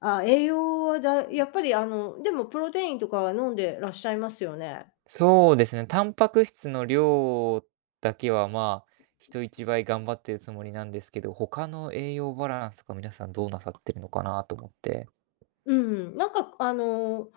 あ、栄養はだそうでやすっぱりね。あの、でもプロテインとかは飲んでらっしゃいますよね？そうですね、タンパク質の量だけは、ま、人一倍頑張ってるつもりなんですけど、他の栄養バランスが皆さんどうなさってるのかなと思って。うん、なんか、くあの、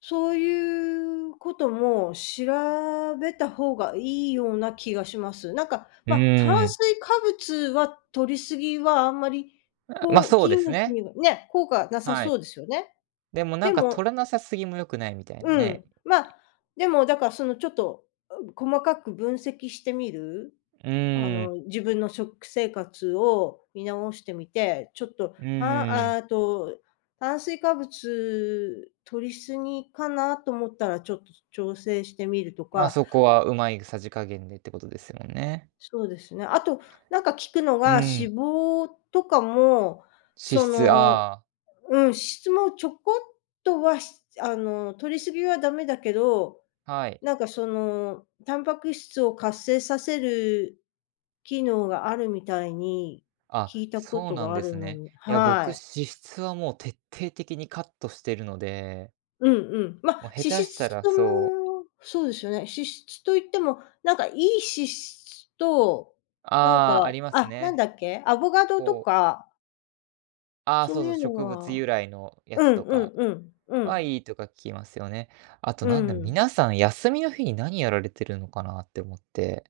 そういうことも調べたほうがいいような気がします。なんか、うまあ、炭ん。水化物は摂りすぎはあんまり、あ、ま、こう、そう筋です肉ね。にはね、効果なさはそい。うですよね。でもなでんか摂もらなさすぎも良くないみたいなうね。ん、まあ、でもだからそのちょっと細かく分析してみる、うあん。の、自分の食生活を見直してみて、ちょっと、うたん。あと、炭水化物摂りすぎかなと思ったら、ちょっと調整してみるとまあ、か。そこはうまい、ぐさじ加減でってことですよね。そうですね、あと、なんか聞くのうが、ん。脂肪とかも、脂そ質、の、ああ。うん、脂質もちょこっとはひつあの、摂りすぎはダメだけど、はい。なんかその、タンパク質を活性させる機能があるみたいに、あ、聞いたこそうとなんがあでるすのね。にいや、僕はい。脂質はもう徹底的にカットしてるのでうんうん、まあ、もう、下脂手した質らとそう。もそうですよね、脂質と言っても、なんか良い脂質と、なんああ、か、ありますあ、なんね。だっけ。アボカドとこうかあ、そそううそいう、うの植物は由来のやうつんとうかんうん、うは、ん。いいとか聞きますよね。あとうなんだろ、ん。皆さん休みの日に何やられてるのかなって思って。